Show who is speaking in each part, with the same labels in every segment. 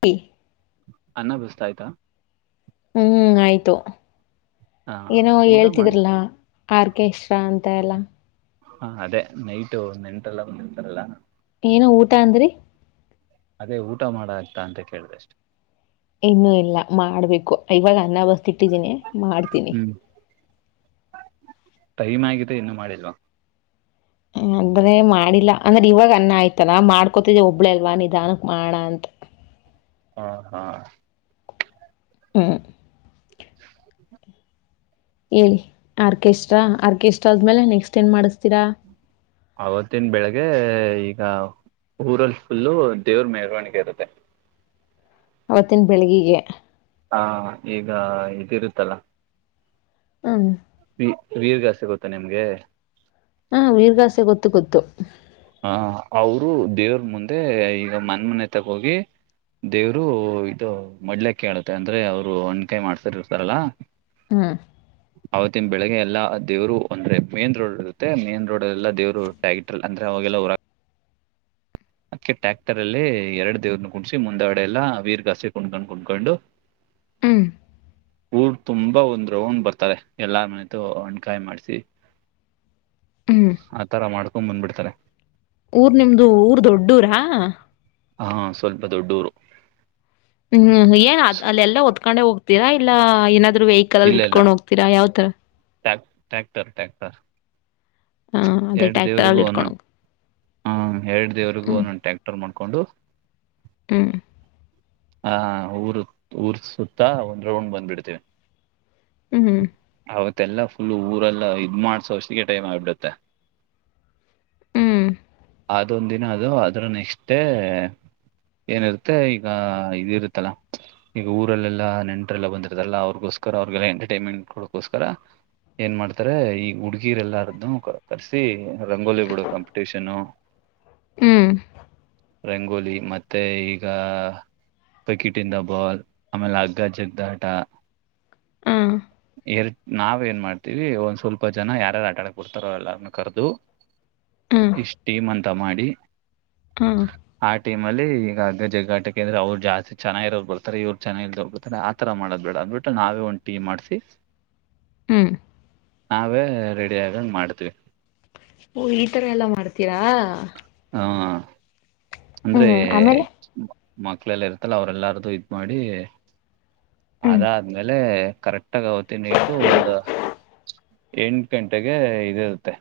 Speaker 1: P
Speaker 2: ಅನ್ನಭಿಸತ ಆ್ತಾ
Speaker 1: ಹೂ ಆಯಿತು
Speaker 2: ಹಾ
Speaker 1: ಏನೋ
Speaker 2: ಊಟ ಮಾಡಿ
Speaker 1: ಹೇಳ್ತಿದ್ರಲ್ಲ ಆರ್ಕೆಸ್ಟ್ರಾ ಅಂತ ಎಲ್ಲ
Speaker 2: ಹಾ ಅದೇ ನೈಟ್ು ಒ ನೆಂಟಲ್ಲ ಒಂದ್ಿರ್ತಾರಲ್ಲ
Speaker 1: ಏನ ಊಟ ಅಂದ್ರಿ
Speaker 2: ಅದೇ ಊಟ ಮಾಡ ಆಗ್ತಾ ಅಂತ ಕೇಳ್ದ ಅಷ್ಟೆ
Speaker 1: ಇನ್ನುೂ ಇಲ್ಲ ಮಾಡ್ಬೇಕು ಇವಾಗ ಅನ್ನ ಬರ್ತಿ ಇಟ್ಟಿದೀನಿ ಮಾಡ್ತೀನಿ
Speaker 2: ೈಮೆ ಆಗಿದೆ ಇನ್ನುೂ ಮಾಡಿಲ್ವಾ
Speaker 1: ನಾನ್ ಒಬ್ಬಳೇ ಮಾಡಿಲ್ಲಾ ಅಂದ್ರೆ ಇವಾಗ ಅನ್ನ ಆಯ್ತಲ್ಲ ಮಾಡ್ಕೋತಿದ್ದೆ ಒಬ್ಬಳು ಅಲ್ವಾ ನಿಧಾನಕ್ ಮಾಡ ಅಂತ
Speaker 2: ಹಾ ಹಾ
Speaker 1: ಹಾ
Speaker 2: ಹ
Speaker 1: ಹೇಳಿ ಆರ್ಕೆಸ್ಟ್ರಾ ಆರ್ಕೆಸ್ಟ್ರಾ ಆದ್ಮೇಲೆ ನೆಕ್ಸ್ಟ್ ಏನ್ ಮಾಡಿಸ್ತೀರಾ
Speaker 2: ಆವತ್ತಿನ ಬೆಳಗ್ಗೆ ಈಗ ಊರಲ್ಲಿ ಫುಲ್ಲು ದೇವ್ರ ಮೆರವಣಿಗೆ ಇರುತ್ತೆ
Speaker 1: ಅವತ್ತಿನ ಬೆಳಿಗ್ಗೆ
Speaker 2: ಹಾ ಈಗ ಇದಿರುತ್ತಲ್ಲ
Speaker 1: ಹೂ
Speaker 2: ವಿ ವೀರ್ಗಸೇ ಗೊತ್ತಾ ನಿಮ್ಗೆ
Speaker 1: ಹಾ ವೀರ್ಗಾಸೆ ಗೊತ್ತು ಗೊತ್ತು
Speaker 2: ಹ ಅವರು ದೇವ್ರ ಮುಂದೆ ಈಗ ಮನ್ ಮನೆ ತಗೋಗಿ ದೇವ್ರು ಇದು ಮಡ್ಲಕ್ಕೆೇಳುತ್ತೆ ಅಂದ್ರೆ ಅವ್ರು ಹಣ್ಣುಕಾಯಿ ಮಾಡ್ತಾರ ಇರ್ತಾರಲ್ಲ
Speaker 1: ಹಾ
Speaker 2: ಹ ಆತ್ತಿನ ಬೆಳಗ್ಗೆ ಎಲ್ಲಾ ದೇವ್ರು ಅಂದ್ರೆ ಮೈನ್ ರೋಡ್ ಇರುತ್ತ ಮೈನ್ ರೋಡ್ಲ್ಲ ದೇವರು ಟ್ಯಕ್ ಅಂದ್ರೆ ಾವಲ್ಲರ ಅಕ್ಕೆ ಟ್ಯಾಕ್ಟರ್ ಅಲ್ಲಿ ಎರಡು ದೇವ್ರನ್ನ ಕುೂಡಸಿ ಮುಂದಾಡೆ ಎಲ್ಲ ವೀರ್ಗಾಸಿ ಕುಣ್ಕೊಂಡ್ ಕುಣ್ಕೊಂಡು
Speaker 1: ಹ್ಮ್
Speaker 2: ಊರ್ ತುಂಬಾ ಒಂದ್ ರೋೊಂಡ್ ಬರ್ತಾರೆ ಎಲ್ಲಾರ ಮನತು ಹಣ್ಕಾಯಿ ಮಾಡ್ಸಿ
Speaker 1: ಹ್ಮ್
Speaker 2: ಆ ತರ ಮಾಡ್ಕೊಂಡ್ ಬಂದ್ಬಿಡ್ತಾರೆ
Speaker 1: ಊರ್ ನಿಮ್ದು ಊರ್ ದೊಡ್ಡೂರಾ
Speaker 2: ಹಾ ಸ್ವಲ್ಪ ದೊಡ್ಡೂರು
Speaker 1: ಹೂ ಏನ್ ಅ
Speaker 2: ಸೊ,
Speaker 1: ಅಲ್ಲ ಒದ್ಕೊಂಡೆ ಹೋಗ್ತೀರಾ ಇಲ್ಲ ಏನಾದ್ರು ವೆಹಿಕಲ್ ಅಲ್ಲಿ ಇಟ್ಕೊಂಡ್ ಹೋಗ್ತೀರಾ ಯಾವ್ ತಾರ
Speaker 2: ಟ ಟ್ಯಾಕ್ಟರ್ ಟ್ಯಾಕ್ಟರ್
Speaker 1: ಆ! ಅದೇ
Speaker 2: ಎರಡು ದೇವ್ರಿಗೂ
Speaker 1: ಟ್ರ್ಯಾಕ್ಟರಲ್ಲಿ ಇಟ್ಕೊಂಡ್
Speaker 2: ಒನ್ಂಟು
Speaker 1: ಹೋಗ್
Speaker 2: ಹ ಎರಡು ದೇವ್ರರಿಗೂ
Speaker 1: ಹ್ಮ್.
Speaker 2: ಒನ್ಂಟ ರ್ ಮಾಡ್ಕೊಂಡು
Speaker 1: ಹೂ
Speaker 2: ಹ ಊರು ಊರ್ ಸುತ್ತಾ ಒಂದ್ ರೌಂಡ್ ಬಂದ್ಬಿಡ್ತೀವಿ
Speaker 1: ಹೂ
Speaker 2: ಅವತ್ತೆಲ್ಲಾ ಫುಲ್ ಊರೆಲ್ಲ ಇದ್ ಮಾಡಸೋವಷ್ಟಿಗೆ ಟೈಮ್ ಆಗ್ಿಬಿಡುತ್ತೆ
Speaker 1: ಹ್ಮ್.
Speaker 2: ಅದೊಂದ ದಿನ ಅದು ಅದ್ರ ನೆಕ್ಸ್ಟ್ೇ ಏನಿರುತ್ತೆ ಈಗ ಇದುರುತ್ತಲ್ಲ ಈಗ ಊರಲ್ಲಾ ನೆಟ್ರರೆಲ್ಲ ಬಂದರತದಲ್ಲ ಅವರ್ಗೋಸ್ಕರ ಅವ್ರಿಗೆಲ್ಲ ಎಂಟರ್ಟೈನ್ಮೆಂಟ್ ಕೊಡಕೋಸ್ಕರ ಏನ್ ಮಾಡ್ತಾರೆ ಈಗ ಹುಡುಗೀರೆ ಎಲ್ಲಾರದ್ದು ಕರ್ಸಿ ರಂಗೋಲಿ ಬಿಡು ಕಾಂಪಿಟೀಷನು
Speaker 1: ಹ್ಮ್.
Speaker 2: ರಂಗೋಲಿ ಮತ್ತೆ ಈಗ ಬಕೀಟ್ ಇನ್ ದಿ ಬಾಲ್ ಆಮೇಲೆ ಅಗ್ಗಜಗ್ಗಾಟ
Speaker 1: ಹಾ
Speaker 2: ಎರ ನಾವ್ ಏನ್ ಮಾಡ್ತೀವಿ ಒಂದ್ ಸ್ವಲ್ಪ ಜನ ಯಾರ್ಯಾರು ಆಟಾಡಕ್ ಬಿಡ್ತಾರೋ ಎಲ್ಲರ್ನ ಕಾರ್ದು
Speaker 1: ಆ!
Speaker 2: ಇಷ್ಟ ಟೀಮ್ ಮಂತ ಮಾಡಿ
Speaker 1: ಹಾ
Speaker 2: ಆ ಟೀಮ ಅಲ್ಲಿ ಅಗ್ಗಜಿಗಾಟಕ ಅಂದ್ರ ಅವ್ರು ಜಾಸ್ತಿ ಚೆನ್ನಾಗಿರೋರು ಬರ್ತಾರೆ ಇವರು ಚನ್ನಾಗಿ ಇಲ್ಡೋರ್ ಬರ್ತಾರೆ ತರ ಮಾಡೋದ್ ಬೇಡ ಅದ್ಬಿಟ್ಟ ನಾವೇ ಒಂದ್ ಟೀಮ್ ಮಾಡ್ಸಿ
Speaker 1: ಹೂ
Speaker 2: ನಾವೇ ರೆಡಿ ಆಗಂಗ ಮಾಡ್ತ್ವಿ
Speaker 1: ಹೂ ಈ ತರ ಎಲ್ಲಾ ಮಾಡ್ತೀರಾ
Speaker 2: ಹೂ ಅಂದ್ರೆ
Speaker 1: ಹ್ಮ್. ಆಮೇಲೆ?
Speaker 2: ಮಕ್ಳೆಲ್ಲ ಇರ್ತಲ್ಲ ಅವ್ರಲ್ಲಾರ್ದು ಇಡ್ಮಾಡಿ
Speaker 1: ಹ್ಮ್.
Speaker 2: ಅದಾದ್ಮೇಲೆ ಕರೆಕ್ಟಗ ಅವತ್ತ ನ ಇಟ್ಟು ಒಂದು ಎಂಟು ಗಂಟೆಗೆ ಇದಿರುತ್ತೆ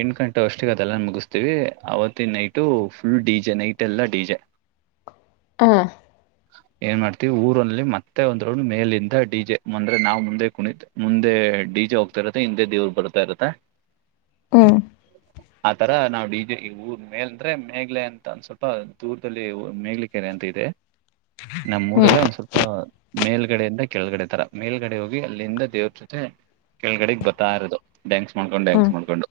Speaker 2: ಎಂಟು ಗಂಟೆ ಅಷ್ಟಿಗೆ ಅದೆಲ್ಲ ಮುಗಿಸ್ತೀವಿ ಅವತ್ತಿನ್ night full D J night ಎಲ್ಲ ಡಿ ಜೆ
Speaker 1: ಹಾ
Speaker 2: ಏನ್ ಮಾಡ್ತೀವಿ ಊರಲ್ಲಿ ಮತ್ತೆ ಒದ್ರೋನ್ಡ್ ಮೇಲಿಂದ ಡಿಜೆ ಅಂದ್ರೆ ನಾವ್ ಮುಂದೆ ಕುಣಿದ್ದೆ ಮುಂದೆ ಡಿಜೆ ಹೋಗ್ತಾ ಇರತ್ತೆ ಹಿಂದೆ ದೇವ್ರ ಬರ್ತಾ ಇರತ್ತೆ
Speaker 1: ಹೂ
Speaker 2: ಆತರ ನಾವು ಡಿಜೆ ಊರ್ ಮೇಲ್ ಅಂದ್ರೆ ಅಂತ ಒಂದ ಸ್ವಲ್ಪ ದೂರದಲ್ಲಿ ಮೇಗ್ಲ ಕೆೆರೆ ಅಂತ ಇದೆ ನಮ್ಮ್
Speaker 1: ಹ್ಮ್.
Speaker 2: ಊರಲ್ಲೇ ಒಂದ್ ಸ್ವಲ್ಪ ಆ ಮೇಲ್ಗಡೆಯಿಂದ ಕೆಳಗಡೆ ತರ ಮೇಲ್ಗಡೆ ಹೋಗಿ ಅಲ್ಲಿಂದ ದೇವ್ರ ಜೊತೆ ಕೆಳಗಡೆಗ್ ಬರ್ತಾ ಇರೋದು ಡ್ಯಾಂಕ್ಸ್ ಮಾಡ್ಕೊಂಡು ಡ್ಯಾನ್ಸ್
Speaker 1: ಹ್ಮ್.
Speaker 2: ಮಾಡ್ಕೊಂಡು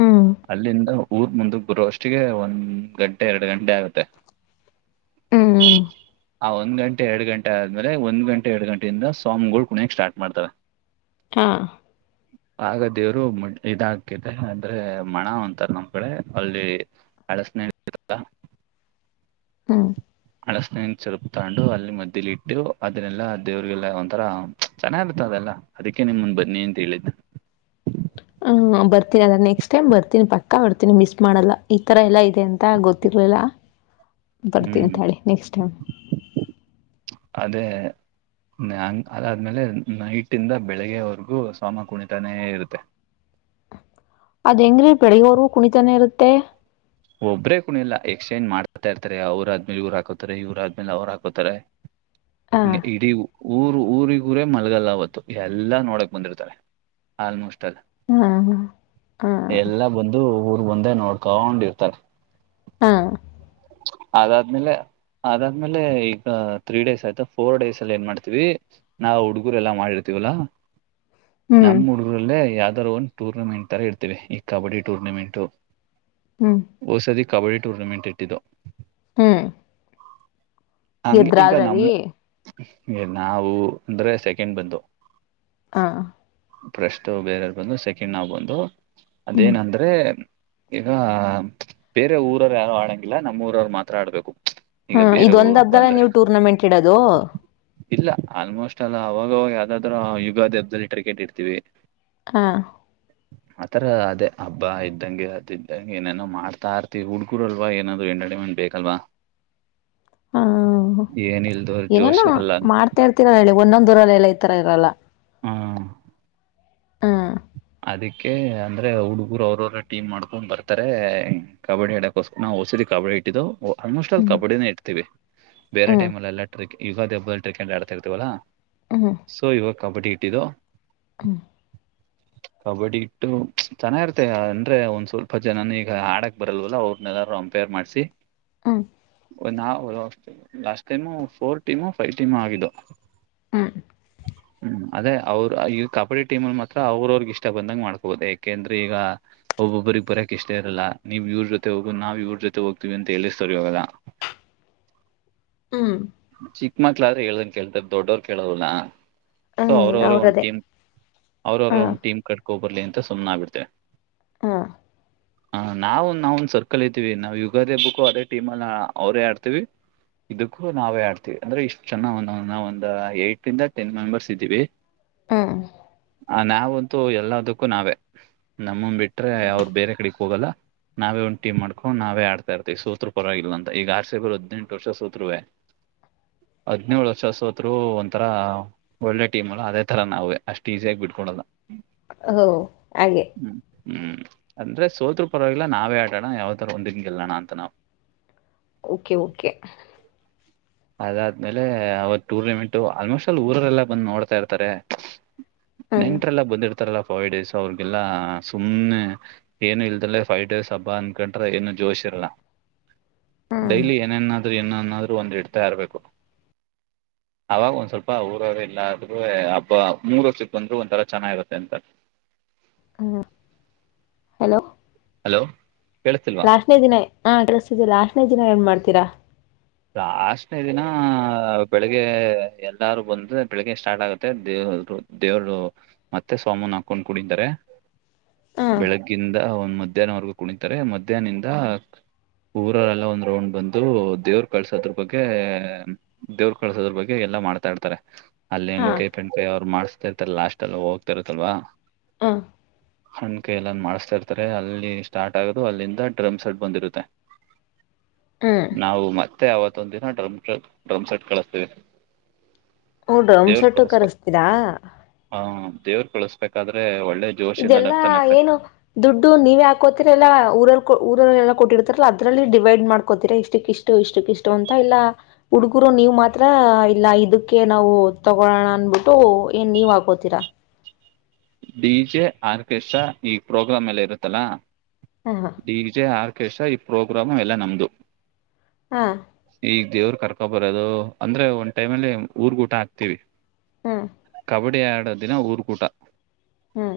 Speaker 1: ಹ್ಮ್.
Speaker 2: ಅಲ್ಲಿಂದ ಊರ್ ಮುಂದಕ್ ಬರುವೋ ಅಷ್ಟೆ ಒಂದ್ ಗಂಟೆ ಎರಡು ಗಂಟೆ ಆಗುತ್ತೆ
Speaker 1: ಹ್ಮ್.
Speaker 2: ಆ ಒಂದ್ ಗಂಟೆ ಎರಡು ಗಂಟೆ ಆದ್ಮಲೆ ಒಂದ್ ಗಂಟೆ ಎರಡು ಗಂಟೆಯಿಂದ ಸೋಮ್ಗಳು ಕ ಕುಣಿಯಕ್ಕೆ ಸ್ಟಾರ್ಟ್ ಮಾಡ್ತವೆ ಅ
Speaker 1: ಹಾ
Speaker 2: ಅ ಆಗ ದೇವರು ಇದ ಹಾಕಿದೆ ಅಂದ್ರೆ ಮಣ ಅಂತಾರ ನಮ್ ಕಡೆ ಅಲ್ಲಿ ಹಲಸಿನಹಣ್ಣು ಸಿಗುತ್ತಾ
Speaker 1: ಹೂ
Speaker 2: ಅಡಸನ ಚರುಪ್ ತೊಂಡು ಅಲ್ಲಿ ಮದ್ದಲಿ ಇಟ್ಟು ಅದನ್ನೆಲ್ಲ ದೇವ್ರಿಗೆಲ್ಲ ಒಂಥರ ಚೆನ್ನಾಗಿರುತ್ತ ಅದಲ್ಲ ಅದಕ್ಕೆ ನಿಮ ಮುಂದ್ ಬನ್ನಿ ಅಂತ ಹೇಳಿದ್ದು
Speaker 1: ಬರ್ತೀನಿ ಅದ ನೆಕ್ಸ್ಟ್ ಟೈಮ್ ಬರ್ತೀನಿ ಪಕ್ಕ ಬರ್ತೀನಿ ಮಿಸ್ ಮಾಡಲ್ಲ ಈ ಥರ ಎಲ್ಲ ಇದೆ ಅಂತ ಗೊತ್ತಿರಲಿಲ್ಲ
Speaker 2: ಅ
Speaker 1: ಬರ್ತೀನಿ ತಿಂತಾಳೆ ನೆಕ್ಸ್ಟ್ ಟೈಮ್
Speaker 2: ಅದೇ ಅದಾದ್ಮೇಲೆ ನೈಟ ಇಂದ ಬೆಳಿಗ್ಗೆವರೆಗೂ ಸಾಮ ಕುಣಿತಾನೇ ಇರುತ್ತೆ
Speaker 1: ಅದ ಹೆಂಗ್ರೀ ಬೆಳಿವೂ ಕುಣಿತಾನೆ ಇರುತ್ತೆ
Speaker 2: ಒಬ್ಬ್ರೇ ಕುೂಣ ಎಲ್ಲ ಎಕ್ಸ್ಚೇಂಜ್ ಮಾಡ್ತಾ ಇರ್ತಾರೆ ಅವ್ರ ಆದ್ಮೇಲೆ ಇವ್ರು ಹಾಕತಾರೆ ಇವ್ರ ಆದ್ಮೇಲೆ ಅವ್ರು ಹಾಕೋತಾರೆ
Speaker 1: ಆ
Speaker 2: ಇಡೀ ಊರು ಊರಿ ಇರೇ ಮಲ್ಗಲ್ಲ ಅವತ್ತು ಎಲ್ಲಾ ನೋಡಕ್ ಬಂದಿರ್ತಾರೆ ಆಲ್ಮೋಸ್ಟ್ ಅಲ್ಲಿ
Speaker 1: ಹ ಹ
Speaker 2: ಎಲ್ಲ ಬಂದು ಊರ್ ಬಂದೇ ನೋಡ್ಕೊಂಡಿರ್ತಾರೆ
Speaker 1: ಹಾ
Speaker 2: ಅದಾದ್ಮೇಲೆ ಅದಾದ್ಮೇಲೆ ಈಗ ತ್ರೀ ಡೇಸ್ ಆಯ್ತಾ ಫೋರ್ ಡೇಸ್ ಅಲ್ಲಿ ಏನ್ ಮಾಡ್ತೀವಿ ನಾವ್ ಹುಡುಗರೆಲ್ಲಾ ಮಾಡಿರ್ತೀವಲ್ಲಾ
Speaker 1: ಹ್ಮ್
Speaker 2: ನಮ ಹುಡುಗ ಊರಲ್ಲೇ ಯಾವ್ದಾದ್ ಒಂದು ಟೂರ್ನಮೆಂಟ್ ತರ ಇರ್ತಿವಿ ಈ ಕಬಡ್ಡಿ ಟೂರ್ನಮೆಂಟ್
Speaker 1: ಹೂ
Speaker 2: ಹೊಸದ ಕಬಡ್ಡಿ ಟೂರ್ನಮೆಂಟ್ ಇಟ್ಟಿದ್ದು
Speaker 1: ಹೂ
Speaker 2: ಹಂಗೆ ಈಗ
Speaker 1: ರೀ
Speaker 2: ನಮ್ಮ ನಾವು ಅಂದ್ರೆ ಸೆಕೆಂಡ್ ಬಂದು
Speaker 1: ಹಾ
Speaker 2: ಪ್ರಸ್ಟ್ ಬೇರೆಯವ್ರ ಬಂದು ಸೆಕೆಂಡ್ ನಾವ್ ಬಂದ್ವು
Speaker 1: ಹ್ಮ್
Speaker 2: ಅದೇನಂದ್ರ ಆದ್ರೆ ಈಗ ಬೇರೆ ಊರವ್ ಯಾರು ಆಡಂಗಿಲ್ಲ ನಮ್ಮೂಊರವ್ರು ಮಾತ್ರ ಆಡ್ಬೇಕು
Speaker 1: ಹ
Speaker 2: ಈಗ ಬೇರೆ
Speaker 1: ಇದ ಒಂದ್
Speaker 2: ಊರ್
Speaker 1: ಹಬ್
Speaker 2: ಬಂದ್ರೆ
Speaker 1: ನೀವು ಟೂರ್ನಮೆಂಟ್ ಇಡೋದು
Speaker 2: ಇಲ್ಲ ಆಲ್ಮೋಸ್ಟ್ ಅಲ್ಲ ಅವಾಗವಾಗ ಯಾವ್ದಾದ್ೂ ಯುಗಾದೇಬದಲ್ಲಿ ಕ್ರಿಕೆಟ್ ಇರ್ತಿೀವಿ
Speaker 1: ಹಾ
Speaker 2: ಅ ಆತರ ಅದೇ ಹಬ್ಬ ಇದ್ದಂಗೆ ಅದ ಇದ್ದಂಗೆ ಏನೇನೋ ಮಾಡ್ತಾ ಇರ್ತಿ ಹುಡ್ಗರುಲ್ವಾ ಏನ ಎನ್ನಡಿ ಮ ಬೇಕಲ್ವಾ
Speaker 1: ಹ
Speaker 2: ಏನ ಇಲ್ದ ಅವ್ರ ಜೋಶ ಇರಲ್ಲ
Speaker 1: ಇರ್ತಿರಲ್ಲ ಹೇಳಿ ಒಂದೊಂದ ದರಲ್ಲ ಈ ತರ ಇರಲ್ಲ
Speaker 2: ಹಾ
Speaker 1: ಹಾ
Speaker 2: ಅದಕ್ಕೆ ಅಂದ್ರೆ ಹುಡುಗರು ಅವ್ರವ್ರ ಟೀಮ್ ಮಾಡ್ಕೊಂಡ್ ಬರ್ತಾರೆ ಕಬಡ್ಡಿ ಹಡಕೋಸ್ಕ ನಾವುಔಷದ ಕಬಡ್ಡಿ ಇಟ್ಟಿದ್ದು ಓ್ ಆಲ್ಮೋಸ್ಟ್ ಅಲ್ಲಿ
Speaker 1: ಹ್ಮ್
Speaker 2: ಕಬಡ್ಡಿನೇ ಇಡ್ತೀವಿ ಬೇರೆ
Speaker 1: ಹ್ಮ್
Speaker 2: ಟೈಮ ಅಲ್ಲ ಟ್ರೆ ಯುಗಾದ ಹಬ್ಬ ್ಕೆಂಡಟ್ ಆಡ್ತಾ ಇರ್ತವಲ್ಲ
Speaker 1: ಹೂ
Speaker 2: ಸೊ ಇವಾಗ ಕಬಡ್ಡಿ ಇಟ್ಟಿದ್ದು
Speaker 1: ಹೂ
Speaker 2: ಕಬಡ್ಡಿ ಇಟ್ಟು ಚೆನ್ನಾಗಿರ್ತೆ ಅಂದ್ರೆ ಒಂದ್ ಸ್ವಲ್ಪ ಜನಾನ ಈಗ ಆಡಕ್ ಬರಲ್ವಲ್ಲ ಅವ್ರನ್ನ ಎಲ್ಲಾರೂ ಅಂಪೇರ್ ಮಾಡ್ಸಿ
Speaker 1: ಹಾ
Speaker 2: ನಾ last time four team five team ಆಗಿದ್ದು
Speaker 1: ಆ
Speaker 2: ಅದೇ ಅವ್ರರು ಈ ಕಬಡ್ಡಿ ಟೀಮ ಅಲ್ಲಿ ಮತ್ತ ಅವ್ರ ಅವ್ರಿಗೆ ಇಷ್ಟ ಬಂದಂಗ್ ಮಾಡ್ಕೋಬಹುದು ಯಾಕೆಂದ್ರೆ ಈಗ ಒಬ್ಬೊಬರಿಗೆ ಬರಕ ಇಷ್ಟ ಇಲ್ಲವವುವ್ರ ಜೊತೆ ಹೋಗೋ ನಾವು ಇವ್ರ ಜೊತೆ ಹೋಗ್ತತಿವಿ ಅಂತ ಹೇಳಿಸ್ತೋರ್ ಇವಾಗಲ್ಲ ಹ
Speaker 1: ಹೂ
Speaker 2: ಚಿಕ್ಕ ಮಕ್ಳ ಆದ್ರೆ ಹೇಳನ್ ಕೇಳ್ತಾರೆ ದೊಡ್ಡೋರು ಕೇಳಲ್ವಲ್ಲ ಸೊ
Speaker 1: ಹ್ಮ್
Speaker 2: ಅವ್ರವ್ರ ಒಂದ್
Speaker 1: ಅವ್ರದೇ
Speaker 2: ಟೀಮ್ ಅವ್ರ
Speaker 1: ಹ
Speaker 2: ಅವರ ಒಂದು ಟೀಮ್ ಕಟ್ಕೊಬರಲಿ ಅಂತ ಸುಮ್ಮ್ ಆಗ್ಬಿಡ್ತವೆ
Speaker 1: ಹಾ
Speaker 2: ಹ ನಾವು ನಾವ ಒಂದ್ ಸರ್ಕಲ್ ಇದೀವಿ ನಾವು ಯುಗಾದೇ ಬುಕ್ಕು ಅದೇ ಟೀಮ ಅಲ್ಲ ಅವ್ರೇ ಆಡ್ತೀವಿ ಇದಕ್ಕೂ ನಾವೇ ಹಡ್ತೀವಿ ಅಂದ್ರೆ ಇಷ್ಟ ಚೆಂದ ಒಂದ ಏಟ್ ಇಂದ ಟೆನ್ ಮೆಂಬರ್ಸ್ ಇದ್ದೀವಿ
Speaker 1: ಹೂ
Speaker 2: ಆ ನಾವಂತೂ ಎಲ್ಲದಕ್ಕೂ ನಾವೇ ನಮ್ಮಂದ ಬಿಟ್ರೆ ಅವ್ರ ಬೇರೆ ಕಡೆಕ್ ಹೋಗಲ್ಲ ನಾವೇ ಒಂದು ಟೀಮ್ಕೊಂಡ ನಾವೇ ಆಡ್ತ ಇತ ಈ ಸೋತ್ರು ಪರವಾಗಿಲ್ಲ ಅ ಈಗ ಆರ್ ಸೇಬರ್ ಹದಿನೆಂಟ ವರ್ಷ ಸತ್ರವೇ ಹಾ ಹದ್ನೇಳು ವರ್ಷ ಸೋತ್ರು ಒಂಥರ ಒಳ್ಳೆ ಟೀಮ್ ಅಲ್ಲ ಅದೇ ತರ ನಾವೇ ಅಷ್ಟೇ ಇಸ್ಸಿ ಯಾಗಿ ಬಿಟ್ಕೊಳಲ್ಲ
Speaker 1: ಹೂ ಹಂಗೆ
Speaker 2: ಹೂ ಅಂದ್ರೆ ಸೋತ್ರ ಪರವಾಗಿಲ್ಲ ನಾವೇ ಅಟಾಡೋನ ಯಾವ್ತರ ಒಂದ ಹಿಂಗೆಲ್ಲಣ ಅಂತ ನಾವ್
Speaker 1: ಓಕೆ ಓಕೆ
Speaker 2: [unintelligible] ಅದಾದ್ಮೇಲೆ ಅವತ್ ಟೂರ್ನಮೆಂಟ್ ಆಲ್ಮೋಸ್ಟ್ ಅಲ್ ಊರೊರೆಲ್ಲ ಬಂದು ನೋಡ್ತಾ ಇರ್ತಾರೆ.
Speaker 1: ಹ್ಮ್
Speaker 2: ನೆಂಟರೆಲ್ಲ ಬಂದಿರತ್ತಾರಲ್ಲೆ ಪಾವಿಡೇಸ್ ಅವ್ರಿಗೆಲ್ಲ ಸುಮ್ಮ್ನೆ ಏನು ಇಲ್ದೆ ಲ್ಲೇ ಪೈವ್ ಡೇಸ್ ಹಬ್ಬ ಅನ್ಕೊಂಡ್ರೆ ಏನು ಜೋಶ್ ಇರಲ್ಲಾ.
Speaker 1: ಹ್ಮ್
Speaker 2: ಡೈಲಿ ಏನೇನ್ನಾದ್ರೂ ಏನನ್ನಾದ್ರೂ ಒಂದು ಇಡ್ತಾ ಇರಬೇಕು. ಅವಾಗ ಒಂದ್ ಸ್ವಲ್ಪ ಊರರೆಲ್ಲದ್ರೂ ಆದ್ರೂವೆ ಹಬ್ಬ ಮೂರು ವರ್ಷ್ ಬಂದ್ರು ಒಂಥರ ಚೆನ್ನಾಗಿರುತ್ತೆ ಅಂತ.
Speaker 1: [unintelligible] ಹಲೋ
Speaker 2: ಹಲೋ ಕೇಳಸತಿಲ್ವಾ.
Speaker 1: ಪಿಜಿನೇ [unintelligible] ಪಿಜಿ ನಾಗ ಏನ್ ಮಾಡ್ತೀರಾ.
Speaker 2: ಲಾಸ್ಟ್ ನೇ ದಿನ ಬೆಳಿಗ್ಗೆ ಎಲ್ಲರೂ ಬಂದರೆ ಬೆಳಿಗ್ಗೆ ಸ್ಟಾರ್ಟ್ ಆಗುತ್ತೆ ದೇವರು ದೇವರು ಮತ್ತೆ ಸೋಮನ್ ಹಾಕೊಂಡ್ ಕುಣಿತ್ತಾರೆ‌.
Speaker 1: ಹ
Speaker 2: ಬೆಳಗ್ಗಿಂದ ಒಂದ್ ಮಧ್ಯಾಹ್ನವರೆಗೂ ಕುಣಿತ್ತಾರೆ ಮಧ್ಯಾಹ್ನಿಂದ ಊರ ಎಲ್ಲ ಒಂದ್ ರೌಂಡ್ ಬಂದು ದೇವ್ರ್ ಕಳ್ಸೋದ್ರು ಬಗ್ಗೆ ದೇವ್ರು ಕಳ್ಸೋದ್ರು ಬಗ್ಗೆ ಎಲ್ಲಾ ಮಾಡ್ತಾ ಇರ್ತಾರೆ ಅಲ್ಲಿ
Speaker 1: ಹ
Speaker 2: ಹೆಂಗ್ [unintelligible] ಮಾಡ್ಸತ್ತಾ ಇರ್ತಾರೆ ಲಾಸ್ಟ್ ಅಲ್ಲಿ ಹೋಗತ್ತ ಇರುತ್ತಲ್ವಾ.
Speaker 1: ಹಾ
Speaker 2: ಹಣ್ಕೆ ಎಲ್ಲಾ ಮಾಡಿಸತ್ತಾ ಇರ್ತಾರೆ ಅಲ್ಲಿ ಸ್ಟಾರ್ಟ್ ಆಗೋದು ಅಲ್ಲಿಂದ ಡ್ರಮ್ಸ್ ಅಲ್ಲಿ ಬಂದಿರುತ್ತೆ.
Speaker 1: ಹ್ಮ್
Speaker 2: [unintelligible] ನಾವು ಮತ್ತೆ ಅವತ್ತೊಂದ ದಿನ ಡ್ರಮ್ ಸೆ ಡ್ರಮ್ ಸೆಟ್ ಕಳಿಸ್ತೀವಿ.
Speaker 1: ಹೊ ಡ್ರಮ್ಸ್
Speaker 2: ದೇವ್ರ
Speaker 1: ಸೆಟ್ಟು
Speaker 2: ಕಳಿಸ್ಬ
Speaker 1: ಕರ್ಸ್ತೀರಾ.
Speaker 2: ಹ ದೇವರು ಕಳಸ್ಬೇಕಾದ್ರೆ ಒಳ್ಳೆ ಜೋಶಿಂದ
Speaker 1: ಇದೆಲ್ಲಾ
Speaker 2: ನಗ್ತಾ ನಗ್ತಾ
Speaker 1: ಏನೂ ದುಡ್ಡು ನೀವೇ ಹಾಕೋತೀರ ಇಲ್ಲ ಊರಲ್ಲಿ ಊರೊರೆಲ್ಲ ಕೊಟ್ಟಿರ್ತಾರಲ್ಲ ಅದ್ರಲ್ಲಿ ಡಿವೈಡ್ ಮಾಡ್ಕೋತೀರಾ ಇಷ್ಟಕ್ ಇಷ್ಟ್ ಇಷ್ಟು ಇಷ್ಟಕ್ಕ್ ಇಷ್ಟು ಅಂತ ಇಲ್ಲ ಹುಡುಗರು ನೀವ್ ಮಾತ್ರ ಇಲ್ಲ ಇದಕ್ಕೆ ನಾವು ತಗೋಳೋಣ ಅನ್ಬಿಟ್ಟು ಏನ್ ನೀವ್ ಹಾಕೋತೀರಾ.
Speaker 2: ಡಿ ಜೆ ಆರ್ಕೆಸ್ಟ್ರಾ ಈ ಪ್ರೋಗ್ರಾಮ್ ಎಲ್ಲಾ ಇರುತ್ತಲ್ಲಾ.
Speaker 1: ಹಾ ಹ
Speaker 2: ಡಿ ಜೆ ಆರ್ಕೆಸ್ಟ್ರಾ ಈ ಪ್ರೋಗ್ರಾಮ್ ಎಲ್ಲಾ ನಮ್ದು.
Speaker 1: ಹಾ
Speaker 2: ಈ ದೇವ್ರ ಕರ್ಕೊ ಬರೋದು ಅಂದ್ರೆ ಒಂದ್ ಟೈಮಲ್ಲಿ ಊರಗ್ ಊಟ ಹಾಕ್ತೀವಿ.
Speaker 1: ಹ್ಮ್
Speaker 2: ಕಬ್ಬಡ್ಡಿ ಆಡೋ ದಿನ ಊರಿಗೆ ಊಟ.
Speaker 1: ಹ್ಮ್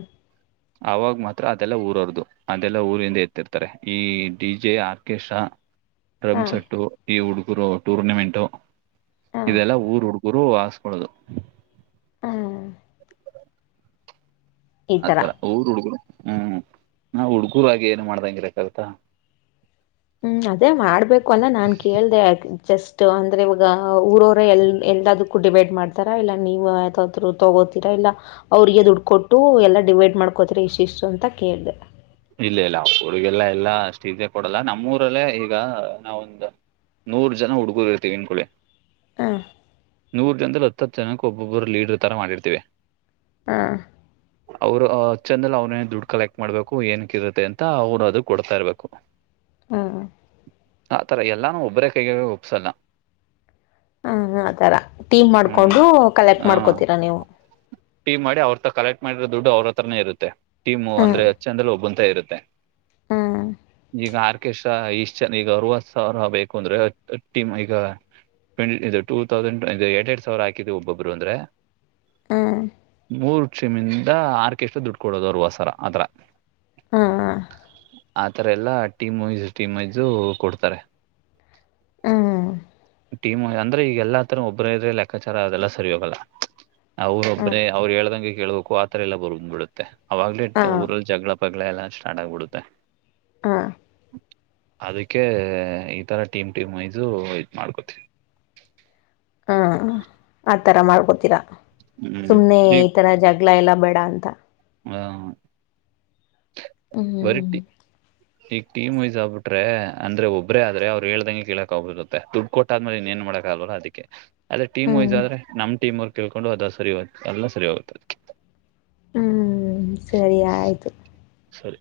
Speaker 2: ಅವಾಗ ಮಾತ್ರ ಅದೆಲ್ಲ ಊರರ್ದು ಅದೆಲ್ಲಾ ಊರಿಂದ ಎತ್ತಿರ್ತಾರೆ ಈ ಡಿ ಜೆ ಆರ್ಕೇಸ್ಟ್ರಾ
Speaker 1: ಹ
Speaker 2: ಡ್ರಮ್ ಸೆಟ್ಟು ಈ ಹುಡುಗರು ಟೂರ್ನಮೆಂಟು
Speaker 1: ಹ ಹ
Speaker 2: ಇದೆಲ್ಲಾ ಊರ್ ಹುಡುಗ್ ಗುರು ಹಾಕ್ಸೋಳ್ಳೋದು.
Speaker 1: ಹಾ ಈ ತರ
Speaker 2: ಆತರ ಊರ ಹುಡ್ಗರು ಹ್ಮ್ ನಾ ಹುಡ್ಗೂರಾಗಿ ಏನ್ ಮಾಡ್ದಂಗಿಲ್ಲ ಕಲ್ತಾ
Speaker 1: ಹ್ಮ್ ಅದೇ ಮಾಡ್ಬೇಕು ಅಲ್ಲ ನಾನ್ ಕೇಳ್ದೆ ಜಸ್ಟ್ ಅಂದ್ರೆ ಇವಾಗ ಊರೊರೆ ಎಲ್ಲಾ ಎಲ್ಲದಕ್ಕ್ ಕೂಟ್ಬೇಕ್ ಮಾಡ್ತಾರಾ ಇಲ್ಲ ನೀವು ಯಾವುದಾದ್ರೂ ತಗೋತೀರಾ ಇಲ್ಲಾ‌ ಅವ್ರಿಗೆ ದುಡ್ಕೊಟ್ಟು ಎಲ್ಲಾ ಡಿವೈಡ್ ಮಾಡ್ಕೋತಿರ ಇಶ್ ಇಷ್ಟು ಅಂತ ಕೇಳ್ದೆ.
Speaker 2: ಇಲ್ಲ ಇಲ್ಲ ಹುಡುಗರೆಲ್ಲಾ ಅಷ್ಟ್ ಇಜಿಯಾಗ್ ಕೊಡಲ್ಲ ನಮ್ಮೂರಲ್ಲೇ ಈಗ ನಾವೊಂದ್ ನೂರ್ ಜನ ಹುಡುಗರು ಇರ್ತವಿ ಅನ್ಕೊಳಿ
Speaker 1: ಹಾ
Speaker 2: ನೂರ ಜನದಲ್ಲಿ ಹತ್ತು ಜನಕ ಒಬ್ಬೊಬ್ಬರು ಲೀಡ್ರ್ ತರ ಮಾಡಿರ್ತಿೀವಿ
Speaker 1: ಹಾ
Speaker 2: ಅವ್ರು ಚಂದಲ್ ಅವ್ನೇ ದುಡ್ಡು ಕಲೆಕ್ಟ್ ಮಾಡ್ಬೇಕು ಏನಕ್ ಇರುತ್ತೆ ಅಂತ ಅವ್ರು ಅದು ಕೊಡ್ತಾ ಇರ್ಬೇಕು
Speaker 1: ಹಾ
Speaker 2: ಆತರ ಎಲ್ಲಾನು ಒಬ್ಬರೇ ಕೈಯಲ್ಲಿ ಒಪ್ಸಲ್ಲ
Speaker 1: ಹ ಆ ತರ ಟೀಮ್
Speaker 2: ಹ್ಮ್
Speaker 1: ಮಾಡ್ಕೊಂಡು ಕಲೆಕ್ಟ್ ಮಾಡ್ಕೋತೀರಾ ನೀವು
Speaker 2: ಟೀ ಮಾಡಿ ಅವ್ರತ್ರ ಕಲೆಕ್ಟ್ ಮಾಡಿರೋ ದುಡ್ಡು ಅವ್ರತ್ರನೇ ಇರುತ್ತೆ ಟೀಮು
Speaker 1: ಹ್ಮ
Speaker 2: ಅಂದ್ರೆ ಒಬ್ಬತಾಗ ಇರುತ್ತೆ
Speaker 1: ಹ್ಮ್
Speaker 2: ಈಗ ಅಕೇಶ ಇಷ್ಟು ಜನ ಈಗ ಅರವತ್ ಸಾವಿರ ಬೇಕು ಅಂದ್ರೆಮ್ ಈಗ ಟ್ ಇದುಟೂ ತೌಸಂಡ ಎಟ್ ಎಟ್ ಸಾವರ ಹಾಕಿದ್ವಿ ಒಬೊಬ್ರು ಅಂದ್ರೆ
Speaker 1: ಹ್ಮ್
Speaker 2: ಮೂರುಷಮಿಂದ ಆರ್ಕೆಸ್್ರ ದುಡ್ಡು ಕೊಡೋದು ಅವರು ವಸರ ಅತ್ರ
Speaker 1: ಹಾ
Speaker 2: ಆತರ ಎಲ್ಲಾ ಟೀಮ್ ವೈಸ್ ಟೀಮ್ ವೈಸು ಕೊಡ್ತಾರೆ
Speaker 1: ಹೂ
Speaker 2: ಟೀಮ್ ಅಂದ್ರೆ ಈಗ ಎಲ್ಲಾ ತರ ಒಬ್ಬರ ಇದ್ರೆ ಲೆಕ್ಕಾಚಾರ ಅದೆಲ್ಲ ಸರಿ ಹೋಗಲ್ಲ
Speaker 1: ಹ್ಮ್
Speaker 2: ಅವ್ರೊಬ್ಬ್ರೇ ಅವ್ರು ಹೇಳ್ದಂಗೆ ಕೇಳ್ಬೇಕು ಆತರ ಎಲ್ಲ ಬರ್್ ಬಿಡುತ್ತೆ ಅವಾಗ್ಲಿೇ
Speaker 1: ಹಾ
Speaker 2: ಊರಲ್ಲಿ ಜಗಳ ಪಗ್ಗಳ ಎಲ್ಲ ಸ್ಟಾರ್ಟ್ ಆಗ್ಬಿಡುತ್ತೆ
Speaker 1: ಹಾ
Speaker 2: ಅದಕ್ಕೆ ಈ ತರ ಟೀಮ್ ಟೀಮ್ ವೈಸ ಇದ್ ಮಾಡ್ಕೊತವಿ
Speaker 1: ಹಾ ಆತರ ಮಾಡ್ಕೊತೀರಾ
Speaker 2: ಹ್ಮ್
Speaker 1: ಸುಮ್ನೆ ಈ ತರ ಜಗಳ ಎಲ್ಲ ಬೇಡ ಅಂತ
Speaker 2: ಹೂ
Speaker 1: ಹ್ಮ್
Speaker 2: ವರಟ್ಟಿ ಈಗ ಟೀಮ ವೈಸ್ ಆಬಿಟ್ರೆ ಅಂದ್ರೆ ಒಬ್ಬ್ರೇ ಆದ್ರೆ ಅವ್ರ ಹೇಳ್ದಂಗೆ ಕೇಳಕ್ ಆಗುತ ಬಿಡುತೆ ದುಡ್ ಕೊಟ್ಟ ಆದ್ಮೇಲೆ ಇನ್ ಏನ್ ಮಾಡಕಗಲ್ವಲಾ ಅದ್ಕೆ ಅದೆ ಟೀಮ್ ವೈಸ್
Speaker 1: ಹ್ಮ್
Speaker 2: ಆದ್ರೆ ನಮ್ ಟೀಮೋರ್ಗೆ ತಿಳ್ಕೊಂಡು ಅದು ಸರಿ ಎಲ್ಲ ಸರಿ ಹೋಗುತ್ತೆ
Speaker 1: ಹೂ ಸರಿ ಆಯ್ತು
Speaker 2: ಸರಿ